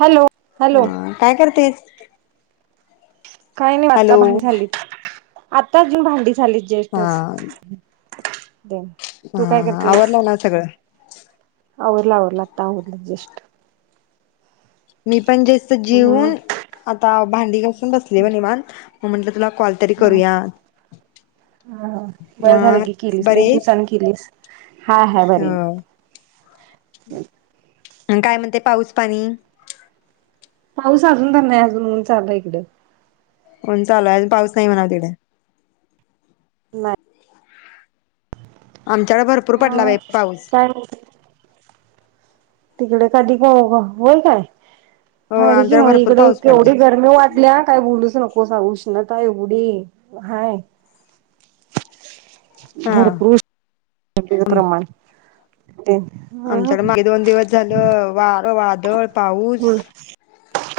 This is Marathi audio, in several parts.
हॅलो हॅलो हा काय करतेस? काही नाही हॅलो आता भान झालीच. आता जी भांडी झाली ज्येष्ठचं हा हा आवरला ना सगळं? आवरलं-आवरलं आता आवरलं जस्ट निब पण जास्त हम्म जीवून आता आव भांडी घस बसली बघ निवांत हो म्हटलं तुला कॉल तरी हां करूया हां बया मग झालं की केलीस बरी एक आहेस दिवसान केलीस. हा हाय बरी ह हम काय म्हणते पाऊस पाणी? पाऊस अजून तर नाही अजून उन चाललय इकडं. ऊन चालू हाय अ पाऊस नाही म्हणाव तिकडं नाही. आमच्याकडे भरपूर पडला अ बाई पाऊस. काय म्हणते तिकडे कधी काय बाबा होय काय? हो भारी की आमच्याकडे मग भरपूर इकडं पाऊस पडला केवढी गरमी वाटलीया काय बोलूच नको. कोसा उष्णता एवढी हाय हा भर पुरू [unintelligible] प्रमाण ते अ आमच्याकडं मागे दोन दिवस झालं वार, वादळ, पाऊस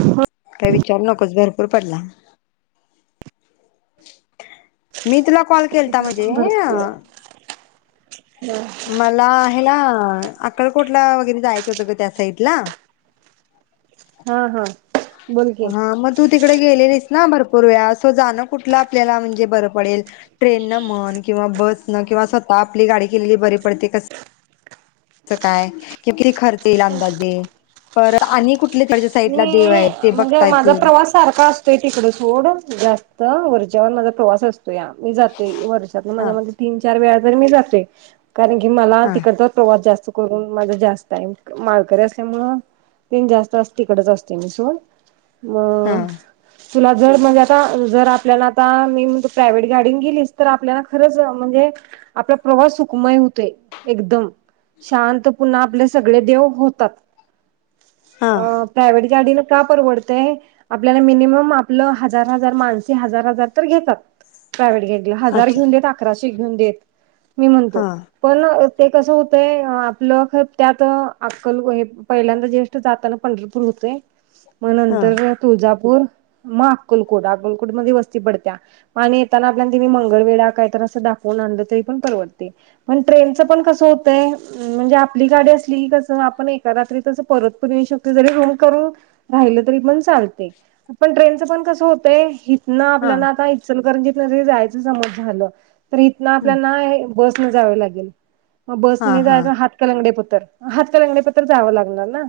होय. काय विचारू नकोच भरपूर पडला. [inaudible] मी तुला कॉल केलता इकडे म्हणजे पण अ भरपूर आहे मला आहे ना अक्कलकोटला वगैरे जायाचं होतं गं, त्या साईटला हा हा. बोल की हा म तू तिकड गेलेलीस. ना भरपूर वेळा असं जाणं कुठलं आपल्याला म्हणजे बरं पडेल, ट्रेन न म्हण किंवा बस न किंवा स्वतः आपली गाडी केलेली बरी पडते, कस काय कि किती खर्च येईल अंदाजे परत आणि कुठल [unintelligible] साईटला देव मी आहेत. म्हणजे माझा प्रवास सारखा असतोय तिकड सोड जास् त वरच्यावर माझा प्रवास अस तोया मी जातोय, वर्षातन माझ्या हा म्हणजे तीन चार वेळा [unintelligible] मी जातोय. कारण की मला हा तिकडचा प्रवास जास्त करून माझ जास्त आय, क माळकरी असल्यामुळ [unintelligible] तिकडच असते मी सोड हा म तुला जर म्हणजे आता जर आपल्याला आता मी म्हणतो प्रायवेट गाडी न गिलीस तर आपल्याला खरच म्हणजे आपला प्रवास सुखमय हुतोय, एकदम शांत पुन्हा आपले सगळे देव होतात. हा अ प्रायवेट गाडीन का परवड तय आपल्याला मिनिमम आपलं हजार हजार माणसी हजार हजार तर घेतात. प्रायवेट [unintelligible] हजार अच्छा घेऊन देत अकराशे ते घिऊन देत. मी हा म्हणतो पण अ ते कसं होतय आपलं खर त्यात अक्कल हे पहिल्यांदा ज्येष्ठ जाताना पंढरपूर हुतय. म हा नंतरन तुळजापूर म आक्कलकोट आक्कोलकोट मध्ये वस्ती पडत्या आणि येताना आपल्याना तेनी मंगळवेढा कायतर असं दाखवून आणलं तरी पण परवडते, पण ट्रेनचं पण कसं होतय म म्हणजे आपली गाडी असली की कसं आपण एका रात्रीतच परत पण येऊ शकतोय, जरी हम करून राहिलं तरी पण चालतय, पण ट्रेनचं पण कसं होतय ही न हा आपल्याला आता इचकरंजीत तरी जायचं समज झालं. तर इथन हम्म आपल्यानाय बस न जावे लागेल. मग हा बसने हा जायच हातकलंगडे पत तर हातकलंगडे पतर जावं लागणार ना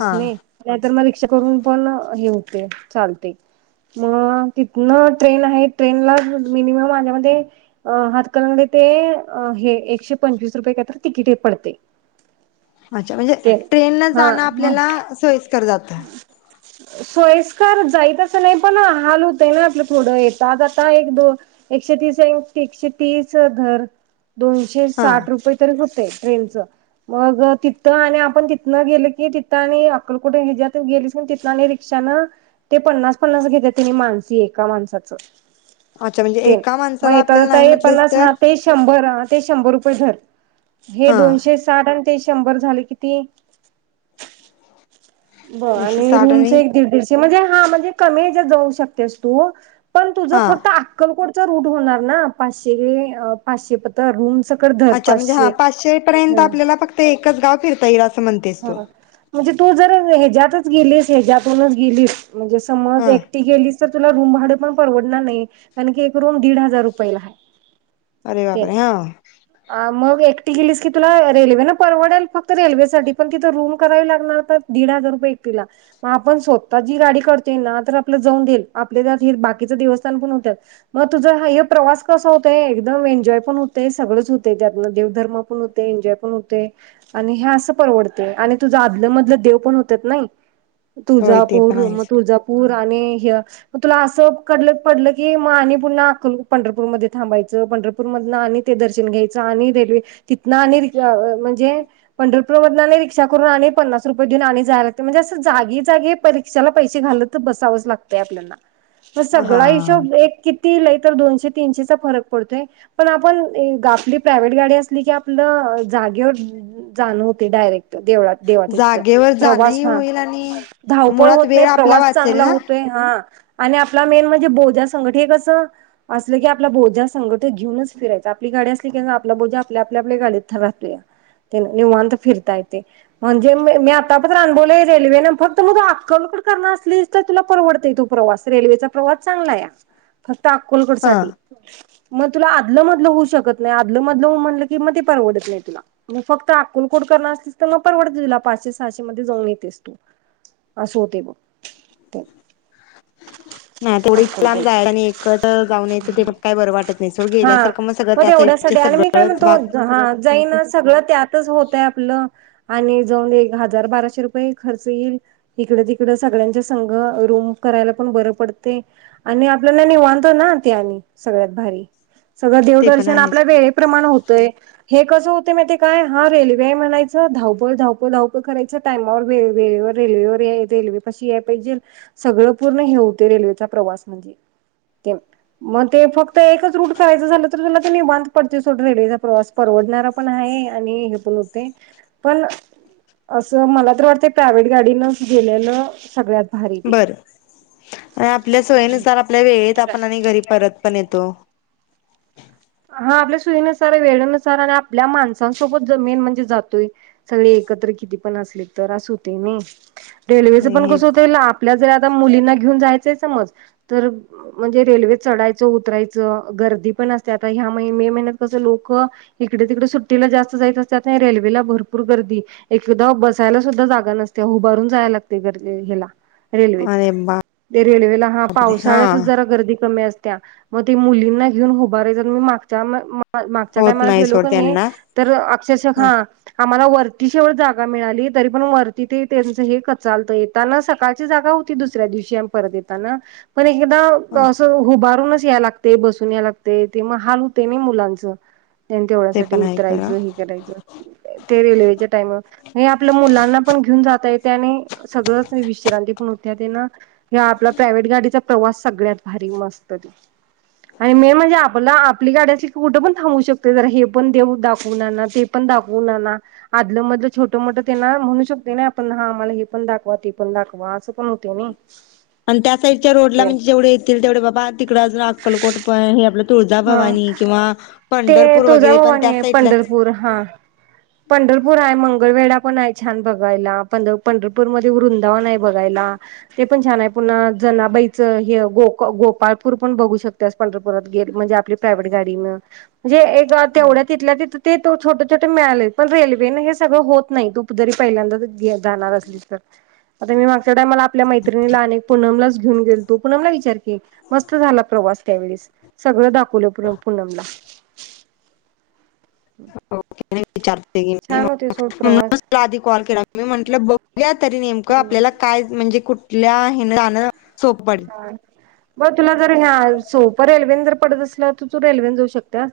हा ने नाहीतर मग रिक त्य करून पण हे होते, चालते म तिथन ट्रेन हाय, ट्रेनला म मिनिमम माझ्यामते अ हातकलंगडे ते अ हे एकशे पंचवीस रुपये कायतर तिकीट ये पडते. अच्छा म्हणजे ते ट्रेन न हा जाणं मग आपल्याला सोयस्कर जा हो सोयस्कर जाईल, तसं नाही- पण हाल होतय ना आपलं थोडा वेळ आता एक दो एकशे तीस एकशे तीस धर- दोनशे हा साठ रुपये तरी- त ट्रेन च, मग तिथ आणि आपण तिथनं गेल की तिथ आणि अक्कलकोट [unintelligible] त गेलीसण तिथन आणि रिक्षा न ते पन्नास पन्नास घेताती मानसी एका माणसाचं. अच्छा म्हणजे एका हो, माणसाला आपल्याला नाही म्हटलीस तर [unintelligible] शंभर- ते शंभर रुपये भर. हे हा दोनशे साठ आन - ते शंभर झाले किती? ब एकशे आणि साठ रूमच एक दीड दीडशे म्हणजे - हा, म्हणजे कमी याच्यात जाऊ शकतेस तू- पण तुझं हा फक्त अक्कलकोट - त [unintelligible] होणार ना पाचशेतिथे पाचशे रूमच. अच्छा, म्हणजे हा पाचशे पर्यंत आपल्याला फक्त एकच गाव फिरता येईल [unintelligible] ह म्हणजे तू जर हच्यात- तेच [unintelligible] गेलीस हच्यातूनच गेलीस- म्हणजे समज हा एकटी गेली- त तुला रूम भाडे पण परवडणार नाही, कारण की एक रूम दीड हजार रुपयेला आहे. अरे पन- बापरे हा आ मग एकटी गेलीस कि- तुला रेल्वे न परवडेल फक्त रेल्वे साठी- पण तिथं रूम करावी लागणार तर दीड हजार रुपये एकटीला, मग आपण स्वतःची गाडी करते ना तर आपलं जाऊन देईल आपले त्यात हे बाकीच देवस्थान पण होत मग तुझा हा हे प्रवास कसा होत एकदम एन्जॉय पण होत सगळंच होत त्यातन देवधर्म पण होतोय एन्जॉय पण होतोय, आणि ह असं परवडत- आणि तुझं आधलं मधलं देव पण होतात नाही? होय ते तुळजापूर पण म आहेच तुळजापूर- आणि हे, म तुला असं क पडलं की मग आणि पुन्हा [unintelligible] पंढरपूरमध्ये थांबायचंय पंढरपूर मधन आणि ते दर्शन घ्यायचं आणि रेल्वे तिथन आणि- म्हणजे पंढरप- [unintelligible] नाही रीक्षा करून आणि पन्नास रुपये देऊन आणि जायला लागत, म्हणजे असं जागी जागी परीक्षाला पैसे घालत बसावंच लागतंय आपल्याला. हे हा सगळा हिशोब एक कि? ती लय तर दोनशे तीनशेचा फरक पडतोय पण आपण, आपली प्रायव्हेट गाडी असली की आपलं जागेवर जाण होतेय डायरेक्ट देवळात देवाच्या इथं जागेवर प्रवास जाणंही हा होईल आणि धावपळ मुळात होत नाही वेळ आपला प्रवास वाचेल चांगला ना होतोय ना - आणि आपला मेन म्हणजे बोजा संघट. हे कस? असलं की आपला बोजा संघट घेऊनच फिरायचं आपली गाडी असली की आपला बोजा आपल्या आपल्या गाडीत [unintelligible] निवांत फिरता येतय. म्हणजे मी आता तर अनुभवलय रेल्वेन फक्त मग तू अक्कलकोट करणार असलीस, तर तुला परवडतो तो प्रवास रेल्वेचा प्रवास चांगला आहे हा. त अक्कलकोट हा साठी- म तुला आदलं मधलं होऊ शकत नाही. आदलं मधलं म्हटलं की म ते परवडत नाही तुला, म फक्त अक्कलकोट करणार असलीस तर- तर मग परवडत तुला पाचशे सहाशे मध्ये जाऊन येतेस तू, असं होतय बघ- हो. नाही तेवढी इतकं लांब अक्कलकोटला जायला आणि एकट जाऊन यायचं ते पण काय बरं वाटत नाही सोड हा- गेल्यासारखं मग सगळं म त्या साईडचे तेवढ्यासाठी आणि मी काय सगळंच भाग म्हणते हा जाईन ना सगळं, त्यातच होतंय आपलं सगळं आणि जाऊन एक हजार बाराशे रुपये खर्च येईल इकडं तिकडं सगळ्यांच्या संघ रूम करायला पण बरं पडते आणि आपल्याला निवांत ना ते आणि सगळ्यात भारी. सगळं ते पण देवदर्शन आपल्या आहेच वेळेप्रमाण होतंय. हे कसं होते मग ते काय हा रेल्वे म्हणायच धावपळ धावपळ करायच टाईमावर वेळेवर रेल्वे पाशी यायला पाहिजे सगळ पूर्ण हे होतय रेल्वेचा प्रवास म्हणजे मग ते फक्त एकच रूट करायचं झालं तर तुला ते निवांत पडते रेल्वेचा प्रवास परवडणारा पण आहे आणि हे पण होतय. पण अस मला तर वाटतं प्रायव्हेट गाडीनच गेलेलं सगळ्यात भारी ते बर आणि आपल्या सोयीनुसार आपल्या वेळेत असं आपण आणि घरी परत पण येतो. हा आपल्या सुईनुसार वेळे नुसार आणि आपल्या माणसांसोबत ज मेन म्हणजे जातोय सगळे एकत्र किती पण असले तर अस होते नाही. रेल्वेचं नाही पण हे कसं होतंय आपल्याल्यात मुलींना घेऊन जायचं समज तर म्हणजे रेल्वे चढायचं उतरायचं गर्दी पण असनार आता ह्या महि मे महिन्यात कसं लोक इकडे तिकडे मे महिन्यापासून लोक इकड- तिकड सुट्टीला जास्त जायत असतते नाही रेल्वेला भरपूर गर्दी एकदा बसायला सुद्धा जागा नसते उभारून जायला लागते गर्दी हेला. रेल्वेत अरे बापरे ते रेल्वेला हा हा पावसाळ्यातच जरा गर्दी कमी असते. त्या मग ते मुलींना घेऊन बरेच जन मागच्या मा मागच्या होत टायमाला गेलो सोड का नाही त्यांना तर अक्षरश ह हां आम्हाला वर होती सोड जागा मिळाली तरी पण वरती ते त्यांच हे कचालत येताना सकाळची जागा होती दुसऱ्या दिवशी आम्ही परत येताना. पण एकदा ह असं उभारूनच याय लागतय बसून या लागतय. ते ते मग हाल होते नाही मुलांचं. तिथे आणि ते तेवढ्यासाठी पण आहे खरं उतरायचं हे करायचं ते रेल्वेच्या टाईम हे आपल्या मुलांना पण घेऊन जात येत आणि सगळंच विश्रांती पण त्यात आहे ना कि आपला प्रायव्हेट गाडीचा प्रवास सगळ्यात भारी मस्त आणि मे महिना म्हणजे आपला आपली गाड्याची कुठं पण थांबू शकते जरा हे पण देऊ दाखवून ते पण दाखवून आणा आदलं मधलं छोटं मोठं त्यांना म्हणू शकते ना आपण हा आम्हाला हे पण दाखवा ते पण दाखवा असं पण होते नाही. आणि त्या साइडच्या रोडला म्हणजे जेवढे येतील तेवढे बाबा तिकडं अजून अक्कलकोट पण हे आपल हा ते वगैरे पण त्या तुळजाभवानी आहे साईडलाच पंढरपूर हा पंढरपूर आहे मंगळवेढा पण आहे छान बघायला पण पंढरपूर मध्ये वृंदावन आहे बघायला ते पण छान आहे पुन्हा जनाबाईचं हे गो गोपाळपूर पण बघू शकतेस पंढरपुरात गेल्याव म्हणजे आपली प्रायव्हेट गाडीन. म्हणजे एक तेवढ्या तिथल्या तिथं ते तो छोट छोटे मिळाले पण रेल्वेने हे सगळं होत नाही तू जरी पहिल्यांदाच जाणार असली तर आता मी मागच्या टयमाला आपल्या मैत्रिणीला आनिक पुनमलाच घेऊन गेलतो. पुनमला विचार की मस्त झाला प्रवास त्यावेळेस. सगळं दाखवलं पु पुनमला. ओके विचारते क म म्हणून आधी कॉल केला म म्हट बघूयात. तरी नेमकं हम्म आपल्याला काय म्हणजे कुठ कुठल्या ह्याण चोपड बघ तुला जर ह्या सोपं रेल्वेन जर पडत असलं तर तू तू रेल्वेने जाऊ शकत्यास.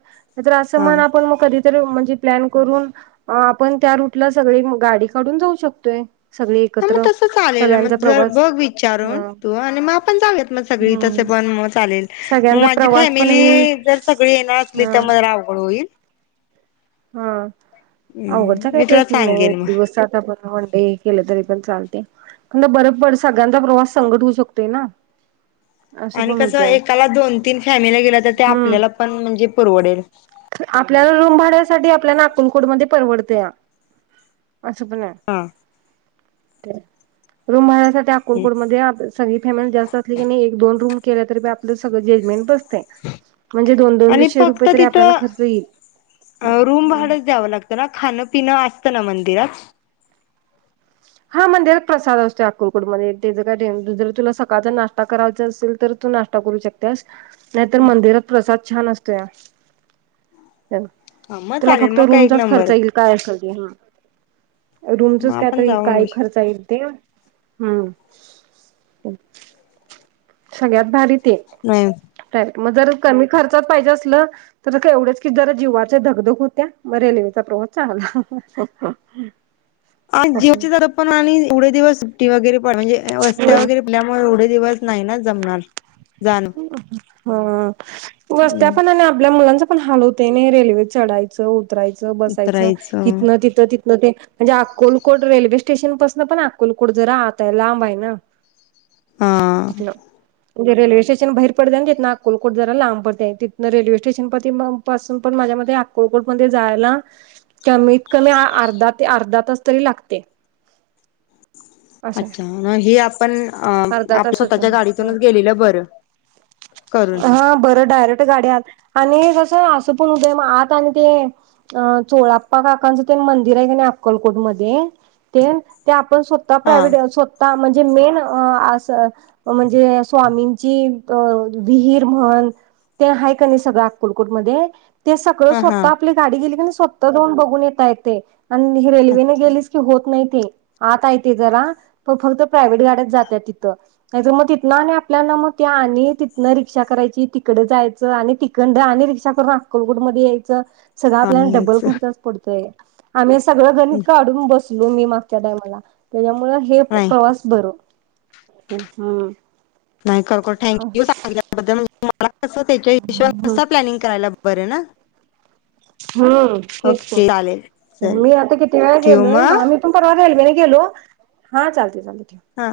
असं हा म्हण आपण मग कधीतरी प्लॅन करून आपण त्या रूटला, सगळी गाडी काढून जाऊ शकतोय. सगळी ह मग एकत्र. तस चालेल, मग सगळ्यांचा जर प्रवास बघ विचारून हा. तू आणि मग सगळी तस हम्म. पण म चालेल, मग सगळ्यांचा माझी प्रवास पण होईल फॅमिली जर सगळी येणार असली हा तर अवघड होईल. इल [inaudible] हा अवघडचा काही मी तुला प्रश्न नाही, सांगेन मग दिवसात पण वन डे केलं तरी पण चालत बरोबर सगळ्यांचा, प्रवास संकट होऊ शकतोय ना. असं आणि पण कसं होतंय. एकाला दोन तीन, फॅमिल्या गेल्या तर ते हम्म. आपल्याला पण म्हणजे परवडेल. आपल्याला रूम भाड्यासाठी आपल्याला नाकुलकोड मध्ये परवडतया. ह सुपर हा [inaudible] ते रुम हाय. अक्कलकोट मध्ये, सगळी फॅमिली जास्त असली कने नाही एक दोन रूम केलं तरी आपलं सगळ जजमेंट बत म्हणजे दोन आणि दोनशे रुपये फक्त तरी आपल्याला खर्च येईल. रूम भाड द्याव लागत ना? खाण पिन न मंदिरात हा मंदिरात प्रसाद असतो. अक्कलकोटमध्ये तेज काय जर तुला, सकाळचा नाश्ता करायचा असेल तर तू नाश्ता करू शकत्यास. नाहीतर मंदिरात प्रसाद छान असतोय. ह मग तुला चालेल फक्त मग काय एक रूमचाच खर्च नंबर येईल काय? आसेल मग रूमचच काय आपण तरी जाऊन काही खर्चा येईल ते. हम [inaudible] सगळ्यात भारी ते नाही प्र मग जर कमी खर्चात पाहिजे असलं, तर एवढेच की जरा जीवाची धकधक होत्या मग रेल्वेचा प्रवास चांगला. आणि असं जीव [inaudible] आणि एवढे दिवस सुट्टी वगैरे पण म्हणजे वस्त्या एवढंच वगैरे [inaudible] दिवस नाही ना जमणार. जाण हो हो वस्त्या पण आणि आपल्या मुलांच पण हाल होतय ने, रेल्वे चढायचं बसायचं उतरायचं हितन तिथं तिथन ते, म्हणजे अक्कलकोट रेल्वे स्टेशन पासन पण आकलकोठ जरा आतय, लांब आहे ना. हा. तिथनं म्हणजे रेल्वे स्टेशन बाहेर पडतय तिथन अक्कलकोट जरा लांब पडतय तिथं रेल्वे स्टेशन [unintelligible] पासून पण माझ्या मते अक्कोलकोट मध्ये जायला कमीत कमी अर्ध ते अर्धा तास तरी लागते. असं अच्छा आहे म हे आपण अर्धा आप तास होतो. स्वतःच्या हम्म गाडीतूनच गेले हा बर डायरेक् गाड्यात आणि जस अस पण होतय म आत आणि ते चोळाप्पा काकांच तेन मंदिर आहे का नाही अक्कलकोट मध्ये तेन आपण स्वतः हा प्रायव्हेट स्वतः जे मेन अस. म्हणजे. स्वामींची विहीर म्हण ते आहे का नाही सगळ अक्कलकोट मध्ये. ते सगळं हा हा स्वतः आपली गाडी गेली काने स्वतः जाऊन बघून येता येतय. आणि ही रेल्वेने अच्छा गेलीस की होत नाही. हम्म, आत आहे ते जरा फक्त प्रायव्हेट गाड्या जात्यात तिथं नाही तर म तिथन आणि आप आपल्याला म ते आणि तिथनं रिक्षा करायची तिकड जायचं आणि तिकंड आणि रिक्षा करून अक्कलकोट मध्ये यायचं. सगळं आपल्याला डबल आणिच खर्चचा पडतोय. [unintelligible] सगळं गणित काढून बस म मी मागच्या टायमाला, त्याच्यामुळ हे नाही प्रवास बर. हम. नाही खरोखर थँक्यू सांगितल्याबद्दल म्हणजे मला मला कस त्याच्या हिशोबान कसं प्लॅनिंग करायला बरं ना. हम् हेच ओके चालेल म चालेल मी आता किती वेळा ठेवू गेलोय मग आम्ही पण परवा रेल्वेन गलो, हा चालतय चालतय. हा.